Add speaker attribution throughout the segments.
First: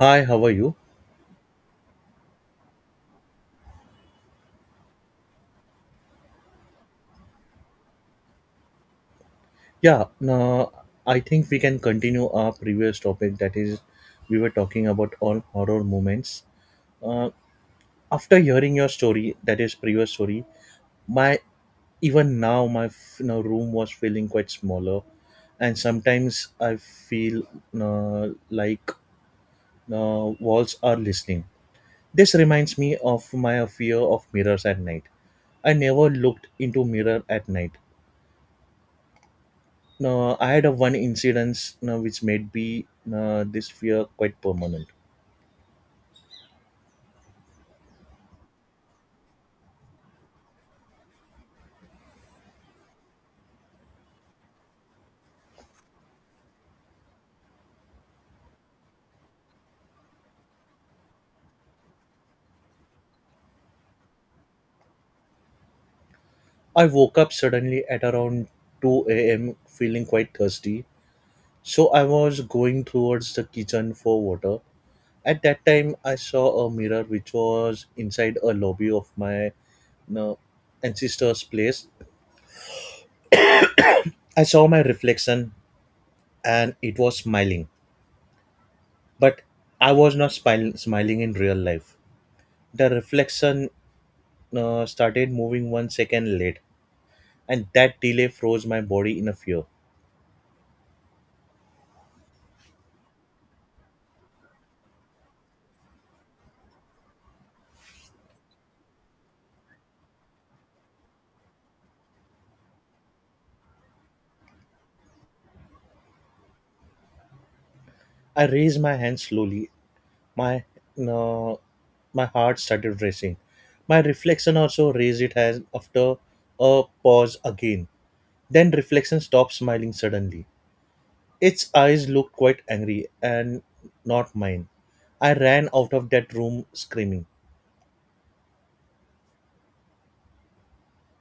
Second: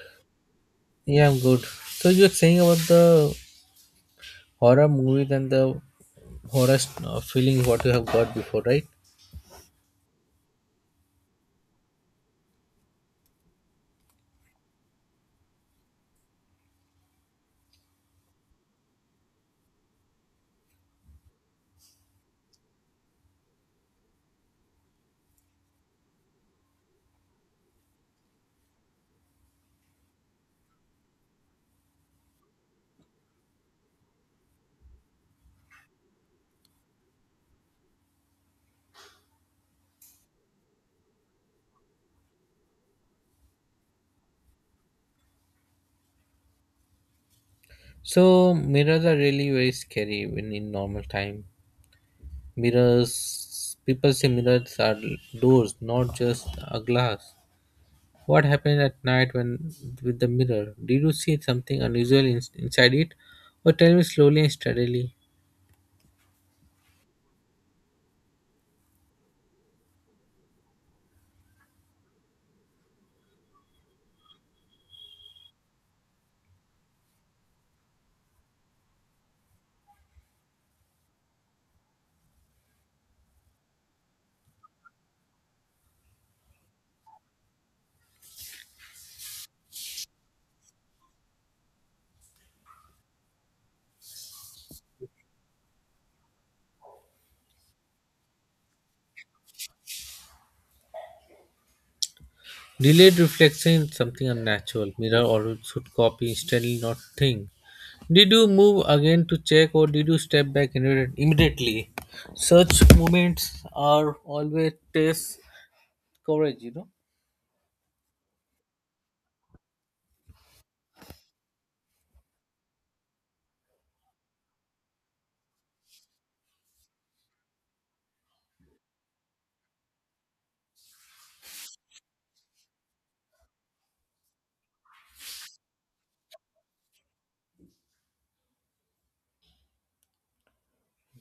Speaker 1: Hi, how are you?
Speaker 2: Yeah, I'm good. So you were saying about the horror movies and the feeling what you have got before, right?
Speaker 1: Yeah, no, I think we can continue our previous topic. That is, we were talking about all horror moments. Uh, After hearing your story, that is previous story, my even now my room was feeling quite smaller, and sometimes I feel like walls are listening. This reminds me of my fear of mirrors at night. I never looked into mirror at night. Now, I had a one incidence now which made me this fear quite permanent.
Speaker 2: So mirrors are really very scary when in normal time. Mirrors, people say mirrors are doors, not just a glass. What happened at night when with the mirror? Did you see something unusual inside it, or tell me slowly and steadily?
Speaker 1: I woke up suddenly at around 2 a.m. feeling quite thirsty. So I was going towards the kitchen for water. At that time, I saw a mirror which was inside a lobby of my uh, ancestor's place. I saw my reflection and it was smiling. But I was not smiling in real life. The reflection started moving 1 second late and that delay froze my body in a fear.
Speaker 2: Delayed reflection is something unnatural. Mirror or should copy steadily, not think. Did you move again to check or did you step back immediately? Such moments are always test courage, you know.
Speaker 1: I raised my hand slowly. My no, my heart started racing. My reflection also raised it as after a pause again. Then reflection stopped smiling suddenly. Its eyes looked quite angry and not mine. I ran out of that room screaming.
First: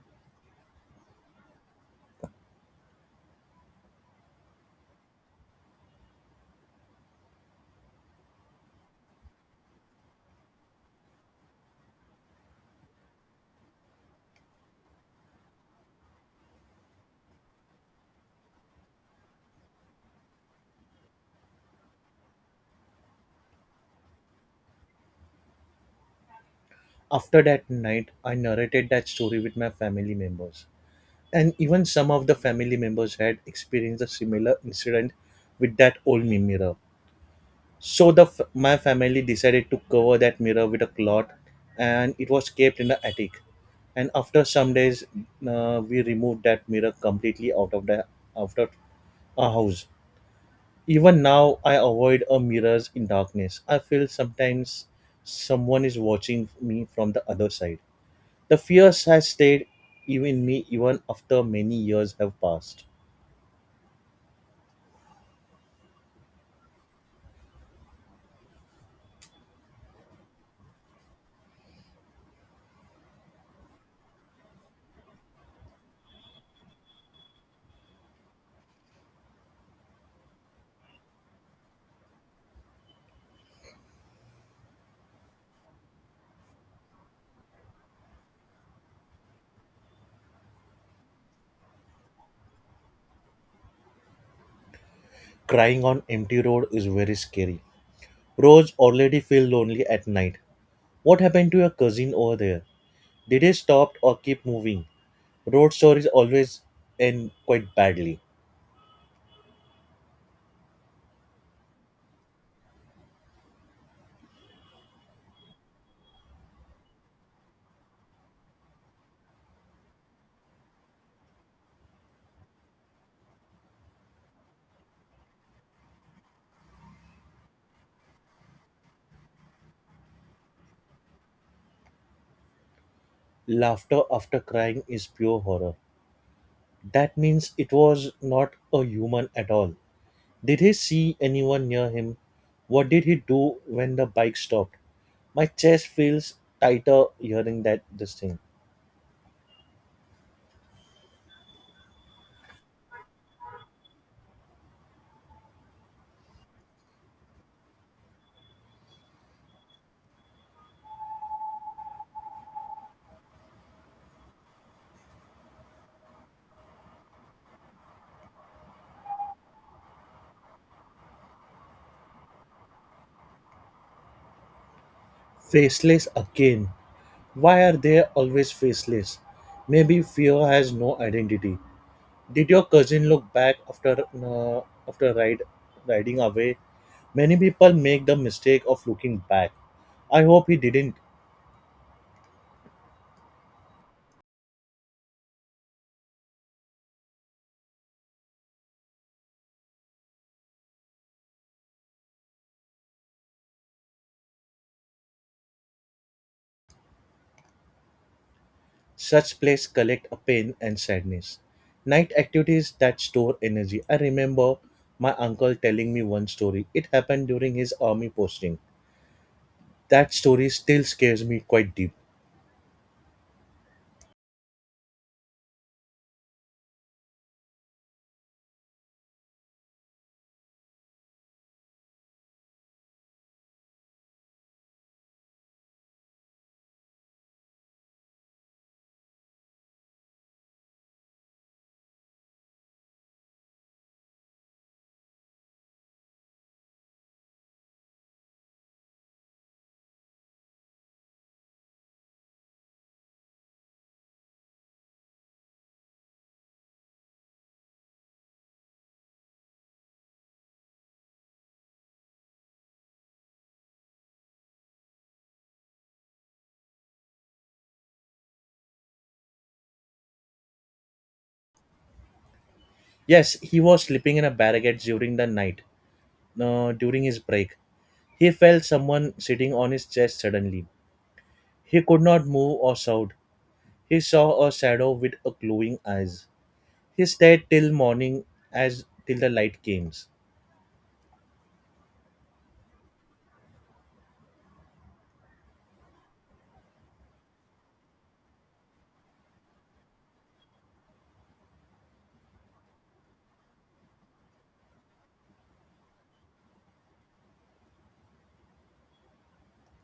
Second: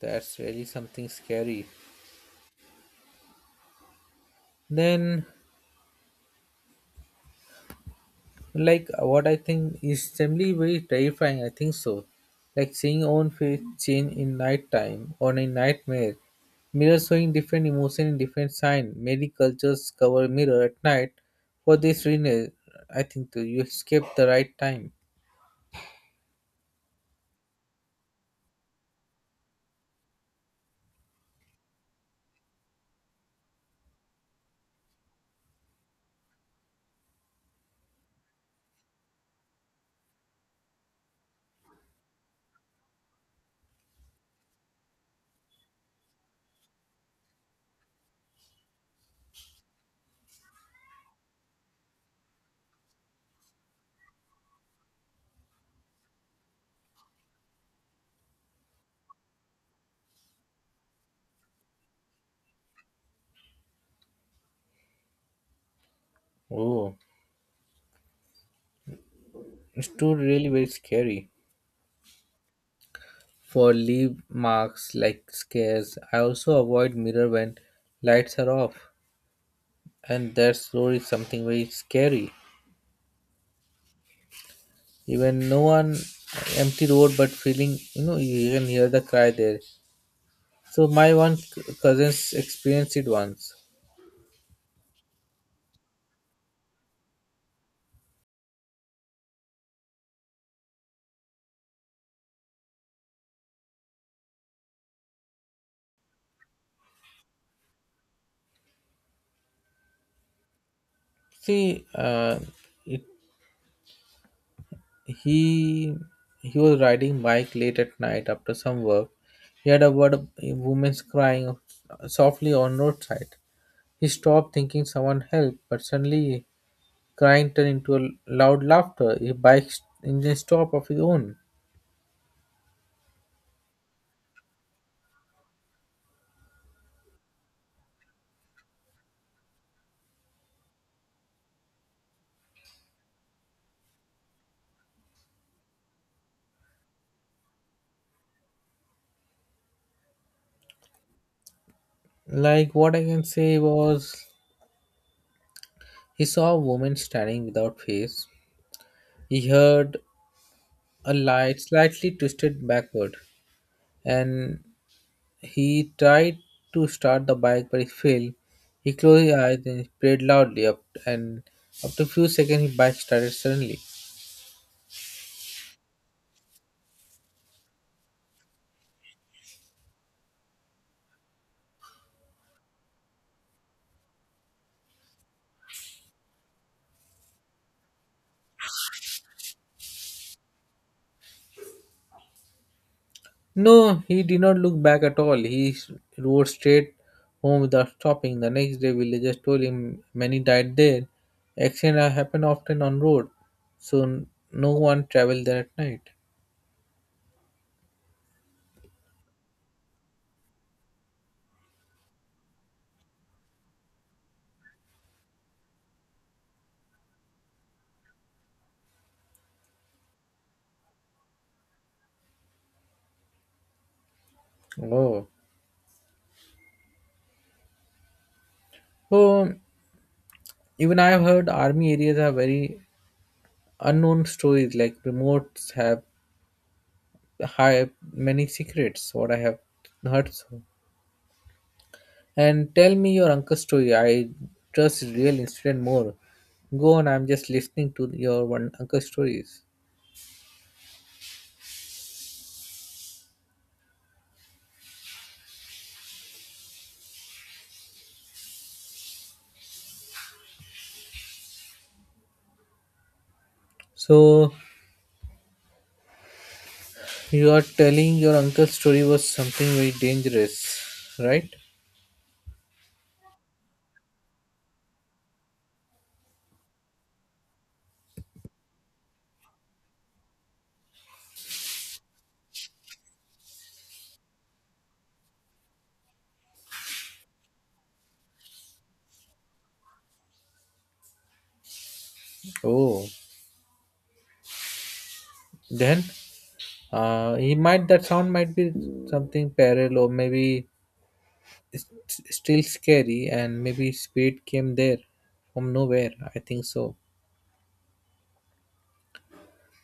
Speaker 2: That's really something scary. Then, like, what I think is generally very terrifying, I think so. Like seeing own face change in night time or in nightmare. Mirrors showing different emotion in different sign. Many cultures cover mirror at night. For this reason, I think too, you escape the right time.
Speaker 1: After that night, I narrated that story with my family members, and even some of the family members had experienced a similar incident with that old mirror. So my family decided to cover that mirror with a cloth, and it was kept in the attic. And after some days, we removed that mirror completely out of out of our house. Even now, I avoid a mirrors in darkness. I feel sometimes someone is watching me from the other side. The fears has stayed even after many years have passed.
Speaker 2: Oh. It's too really very scary. For leave marks like scares, I also avoid mirror when lights are off, and that's always something very scary. Even no one empty road, but feeling you know you can hear the cry there. So my cousins experienced it once.
Speaker 1: Crying on empty road is very scary. Rose already feel lonely at night. What happened to your cousin over there? Did he stop or keep moving? Road stories always end quite badly.
Speaker 2: See, uh, it he he was riding bike late at night after some work. He had a word of a woman's crying softly on roadside. He stopped, thinking someone helped, but suddenly crying turned into a loud laughter. His bike engine stopped of his own.
Speaker 1: Laughter after crying is pure horror. That means it was not a human at all. Did he see anyone near him? What did he do when the bike stopped? My chest feels tighter hearing that this thing.
Speaker 2: Like what I can say was he saw a woman standing without face. He heard a light slightly twisted backward and he tried to start the bike but he failed. He closed his eyes and prayed loudly up, and after a few seconds his bike started suddenly.
Speaker 1: Faceless again. Why are they always faceless? Maybe fear has no identity. Did your cousin look back after after ride riding away? Many people make the mistake of looking back. I hope he didn't.
Speaker 2: No, he did not look back at all. Rode straight home without stopping. The next day, villagers told him many died there. Accidents happen often on road, so no one traveled there at night.
Speaker 1: Such places collect a pain and sadness. Night activities that store energy. I remember my uncle telling me one story. It happened during his army posting. That story still scares me quite deep.
Speaker 2: Oh, so even I have heard army areas are very unknown stories. Like remotes have high many secrets. What I have heard so. And tell me your uncle's story. I trust his real incident more. Go on, I'm just listening to your one uncle's stories. So you are telling your uncle's story was something very dangerous, right?
Speaker 1: Yes, he was sleeping in a barricade during the night, during his break. He felt someone sitting on his chest suddenly. He could not move or shout. He saw a shadow with a glowing eyes. He stayed till morning as till the light came.
Speaker 2: Oh, then he might that sound might be something parallel or maybe it's still scary, and maybe spirit came there from nowhere. I think so.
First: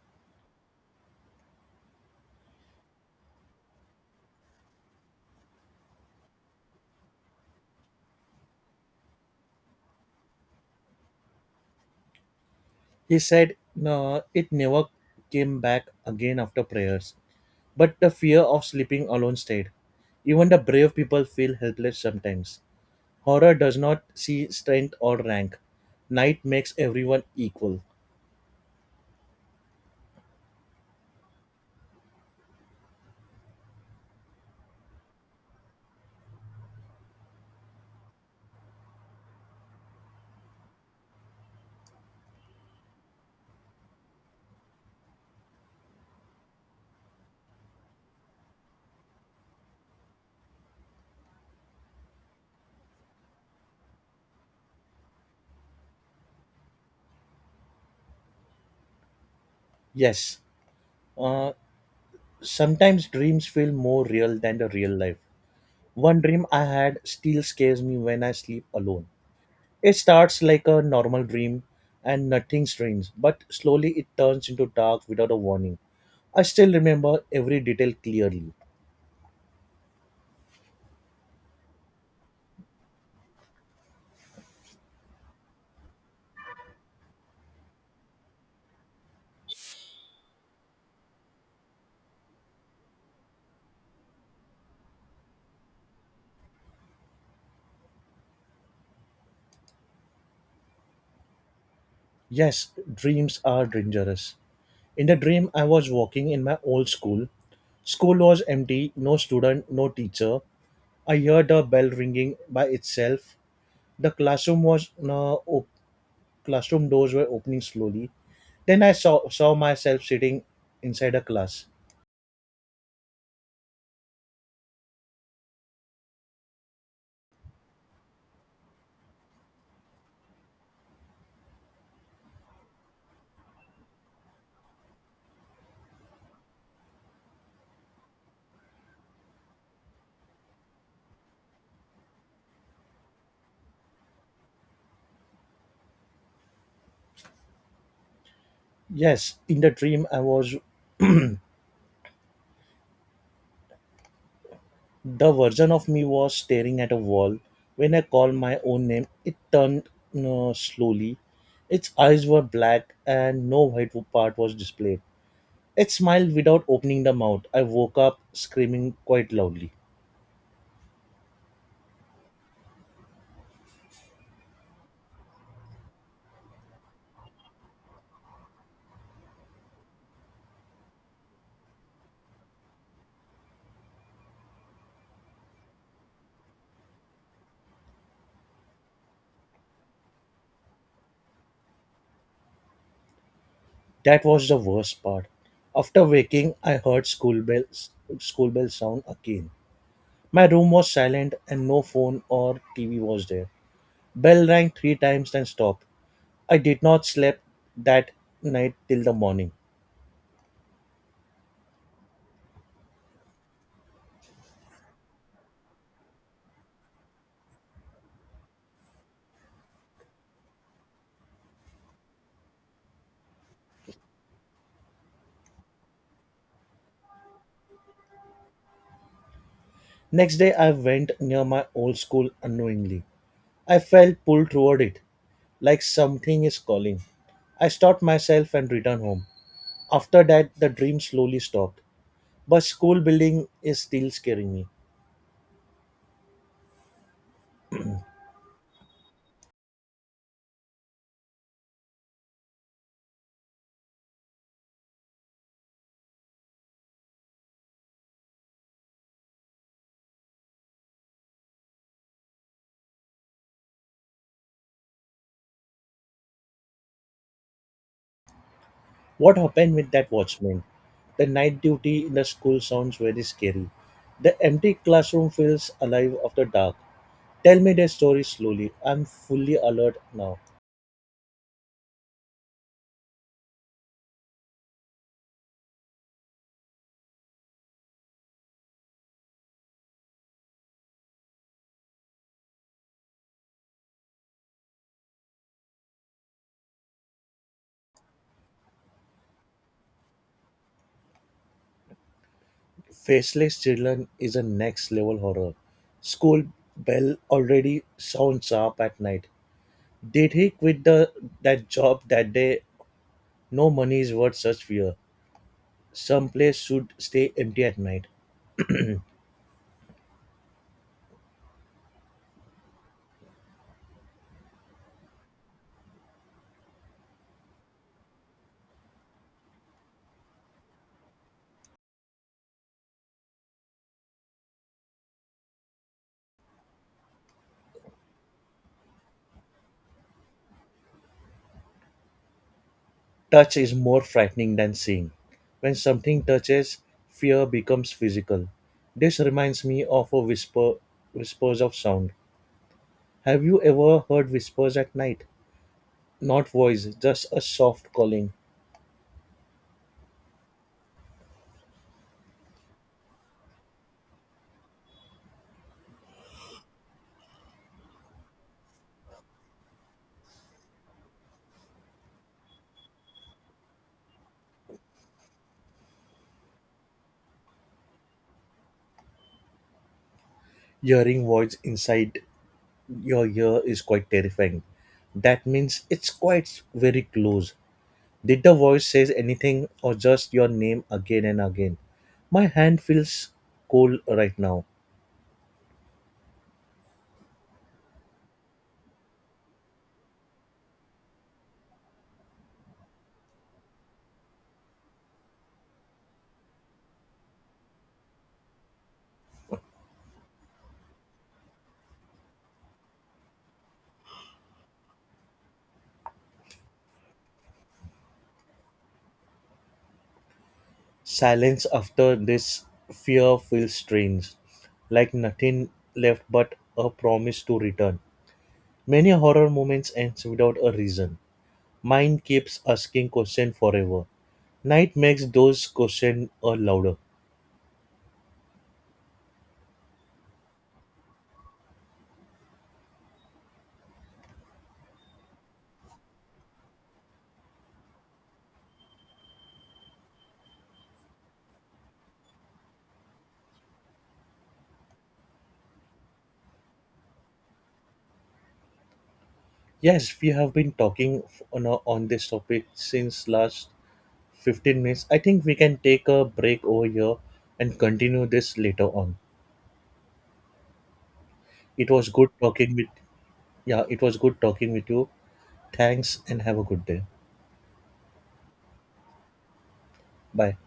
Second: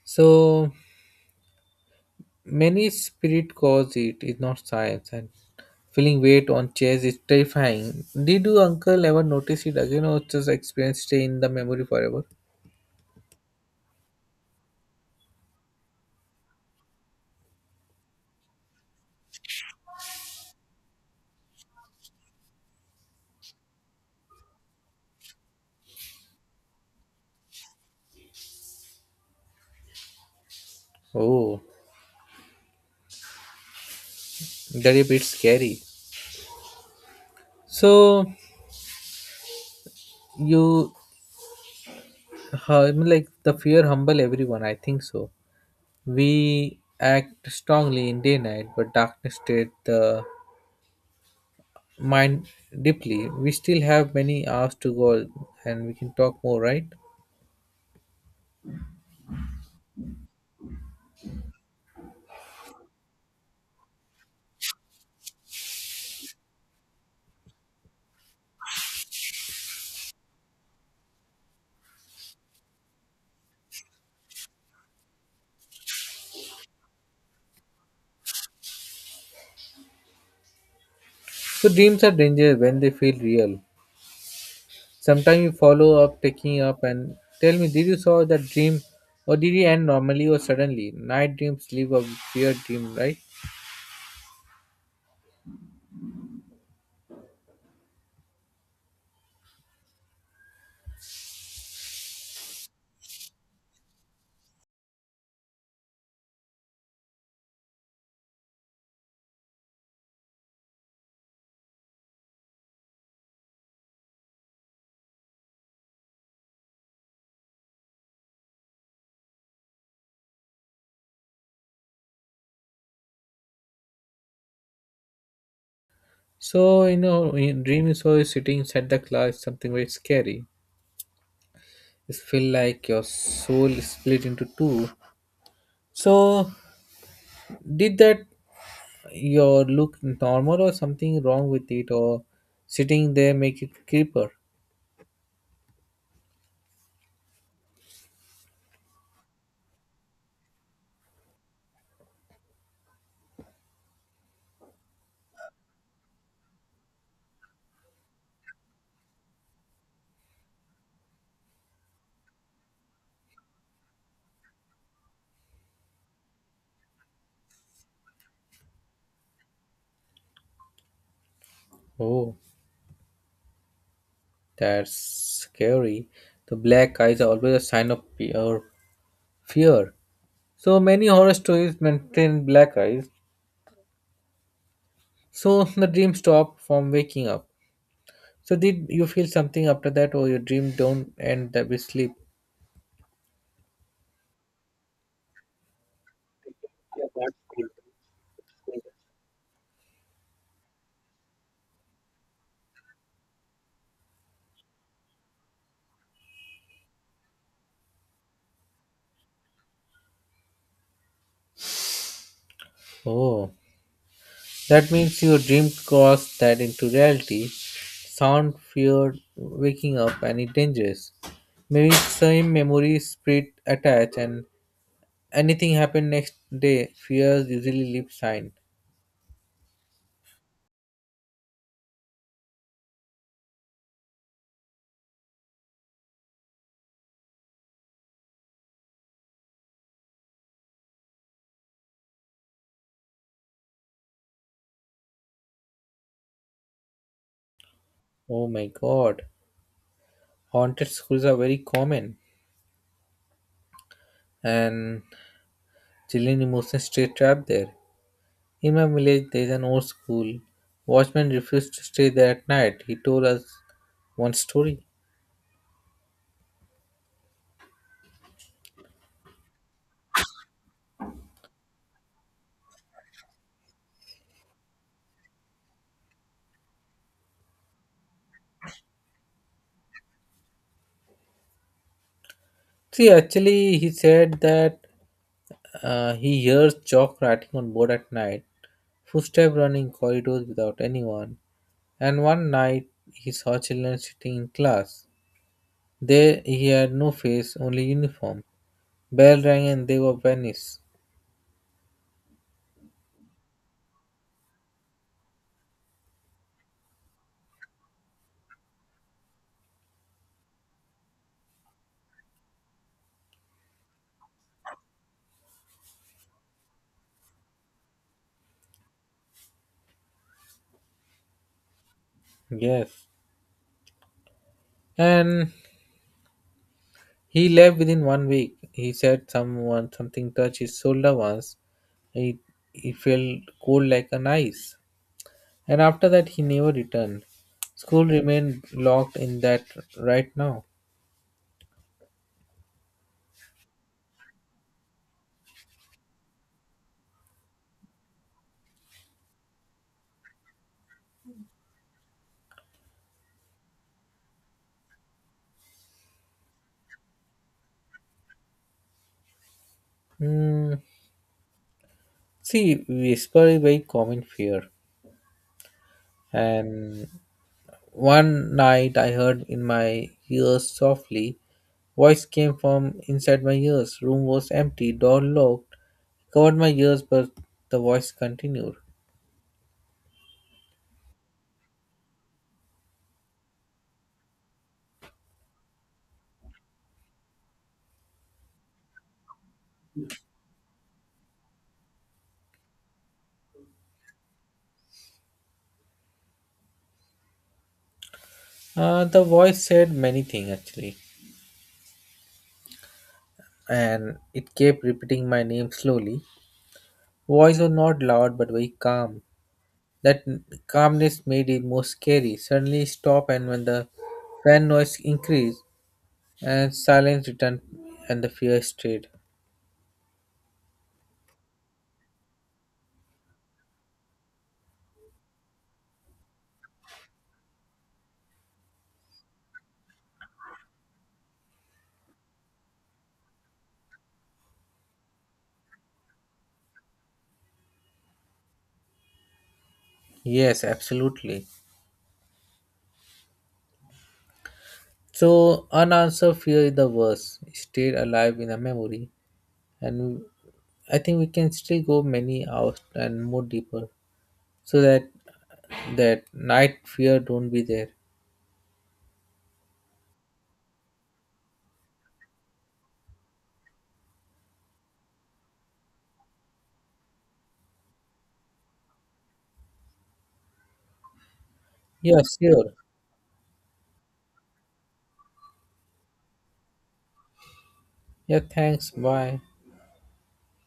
Speaker 2: So many spirit cause it is not science and feeling weight on chest is terrifying. Did you uncle ever notice it again or just experience stay in the memory forever?
Speaker 1: He said no, it never came back again after prayers. But the fear of sleeping alone stayed. Even the brave people feel helpless sometimes. Horror does not see strength or rank. Night makes everyone equal.
Speaker 2: Oh, that is a bit scary. So you, I mean, like the fear humble everyone. I think so. We act strongly in day night, but darkness state the mind deeply. We still have many hours to go, and we can talk more, right?
Speaker 1: Yes, uh, sometimes dreams feel more real than the real life. One dream I had still scares me when I sleep alone. It starts like a normal dream and nothing strange, but slowly it turns into dark without a warning. I still remember every detail clearly.
Speaker 2: So dreams are dangerous when they feel real. Sometimes you follow up, taking up, and tell me, did you saw that dream, or did it end normally or suddenly? Night dreams leave a weird dream, right?
Speaker 1: Yes, dreams are dangerous. In the dream, I was walking in my old school. School was empty, no student, no teacher. I heard a bell ringing by itself. The classroom classroom doors were opening slowly. Then I saw myself sitting inside a class.
Speaker 2: So you know, in dream you saw you sitting inside the cloud, something very scary. It feel like your soul is split into two. So did that your look normal or something wrong with it, or sitting there make it creeper?
Speaker 1: Yes, in the dream, I was the version of me was staring at a wall. When I called my own name, it turned slowly. Its eyes were black and no white part was displayed. It smiled without opening the mouth. I woke up screaming quite loudly.
Speaker 2: Oh, that's scary. The black eyes are always a sign of pure fear. So many horror stories maintain black eyes. So the dream stop from waking up. So did you feel something after that, or your dream don't end that with sleep?
Speaker 1: That was the worst part. After waking, I heard school bell sound again. My room was silent and no phone or TV was there. Bell rang 3 times and stopped. I did not sleep that night till the morning.
Speaker 2: Oh. That means your dream crossed that into reality. Sound feared waking up and it dangerous. Maybe same memory spirit attached, and anything happened next day, fears usually leave sign.
Speaker 1: Next day, I went near my old school unknowingly. I felt pulled toward it, like something is calling. I stopped myself and returned home. After that, the dream slowly stopped. But school building is still scaring me.
Speaker 2: Oh my god. Haunted schools are very common, and children emotions stay trapped there. In my village, there is an old school. Watchman refused to stay there at night. He told us one story.
Speaker 1: What happened with that watchman? The night duty in the school sounds very scary. The empty classroom feels alive after dark. Tell me their story slowly. I'm fully alert now.
Speaker 2: He said that he hears chalk writing on board at night, footsteps running corridors without anyone. And one night, he saw children sitting in class. There, he had no face, only uniform. Bell rang and they were vanished.
Speaker 1: Faceless Children is a next level horror. School bell already sounds sharp at night. Did he quit the that job that day? No money is worth such fear. Some place should stay empty at night.
Speaker 2: Yes. And he left within one week. He said someone something touched his shoulder once. It He felt cold like an ice. And after that he never returned. School remained locked in that right now.
Speaker 1: Touch is more frightening than seeing. When something touches, fear becomes physical. This reminds me of a whispers of sound. Have you ever heard whispers at night? Not voice, just a soft calling,
Speaker 2: Hmm. See, whisper is very common fear. And one night I heard in my ears softly. Voice came from inside my ears. Room was empty, door locked. Covered my ears, but the voice continued.
Speaker 1: hearing voice inside your ear is quite terrifying. That means it's quite very close. Did the voice says anything or just your name again and again? My hand feels cold right now.
Speaker 2: The voice said many things actually, and it kept repeating my name slowly. Voice was not loud but very calm. That calmness made it more scary. Suddenly it stopped, and when the fan noise increased and silence returned, and the fear stayed.
Speaker 1: Silence after this fear feels strange, like nothing left but a promise to return. Many horror moments ends without a reason. Mind keeps asking question forever. Night makes those questions louder.
Speaker 2: Yes, absolutely. So unanswered fear is the worst. It stayed alive in our memory, and I think we can still go many hours and more deeper, so that night fear don't be there.
Speaker 1: Yes, we have been talking on this topic since last 15 minutes. I think we can take a break over here and continue this later on. It was
Speaker 2: Yeah,
Speaker 1: good
Speaker 2: sure.
Speaker 1: talking with yeah, it was good talking with you. Thanks and have a good day.
Speaker 2: Yeah, thanks, bye.
Speaker 1: Bye.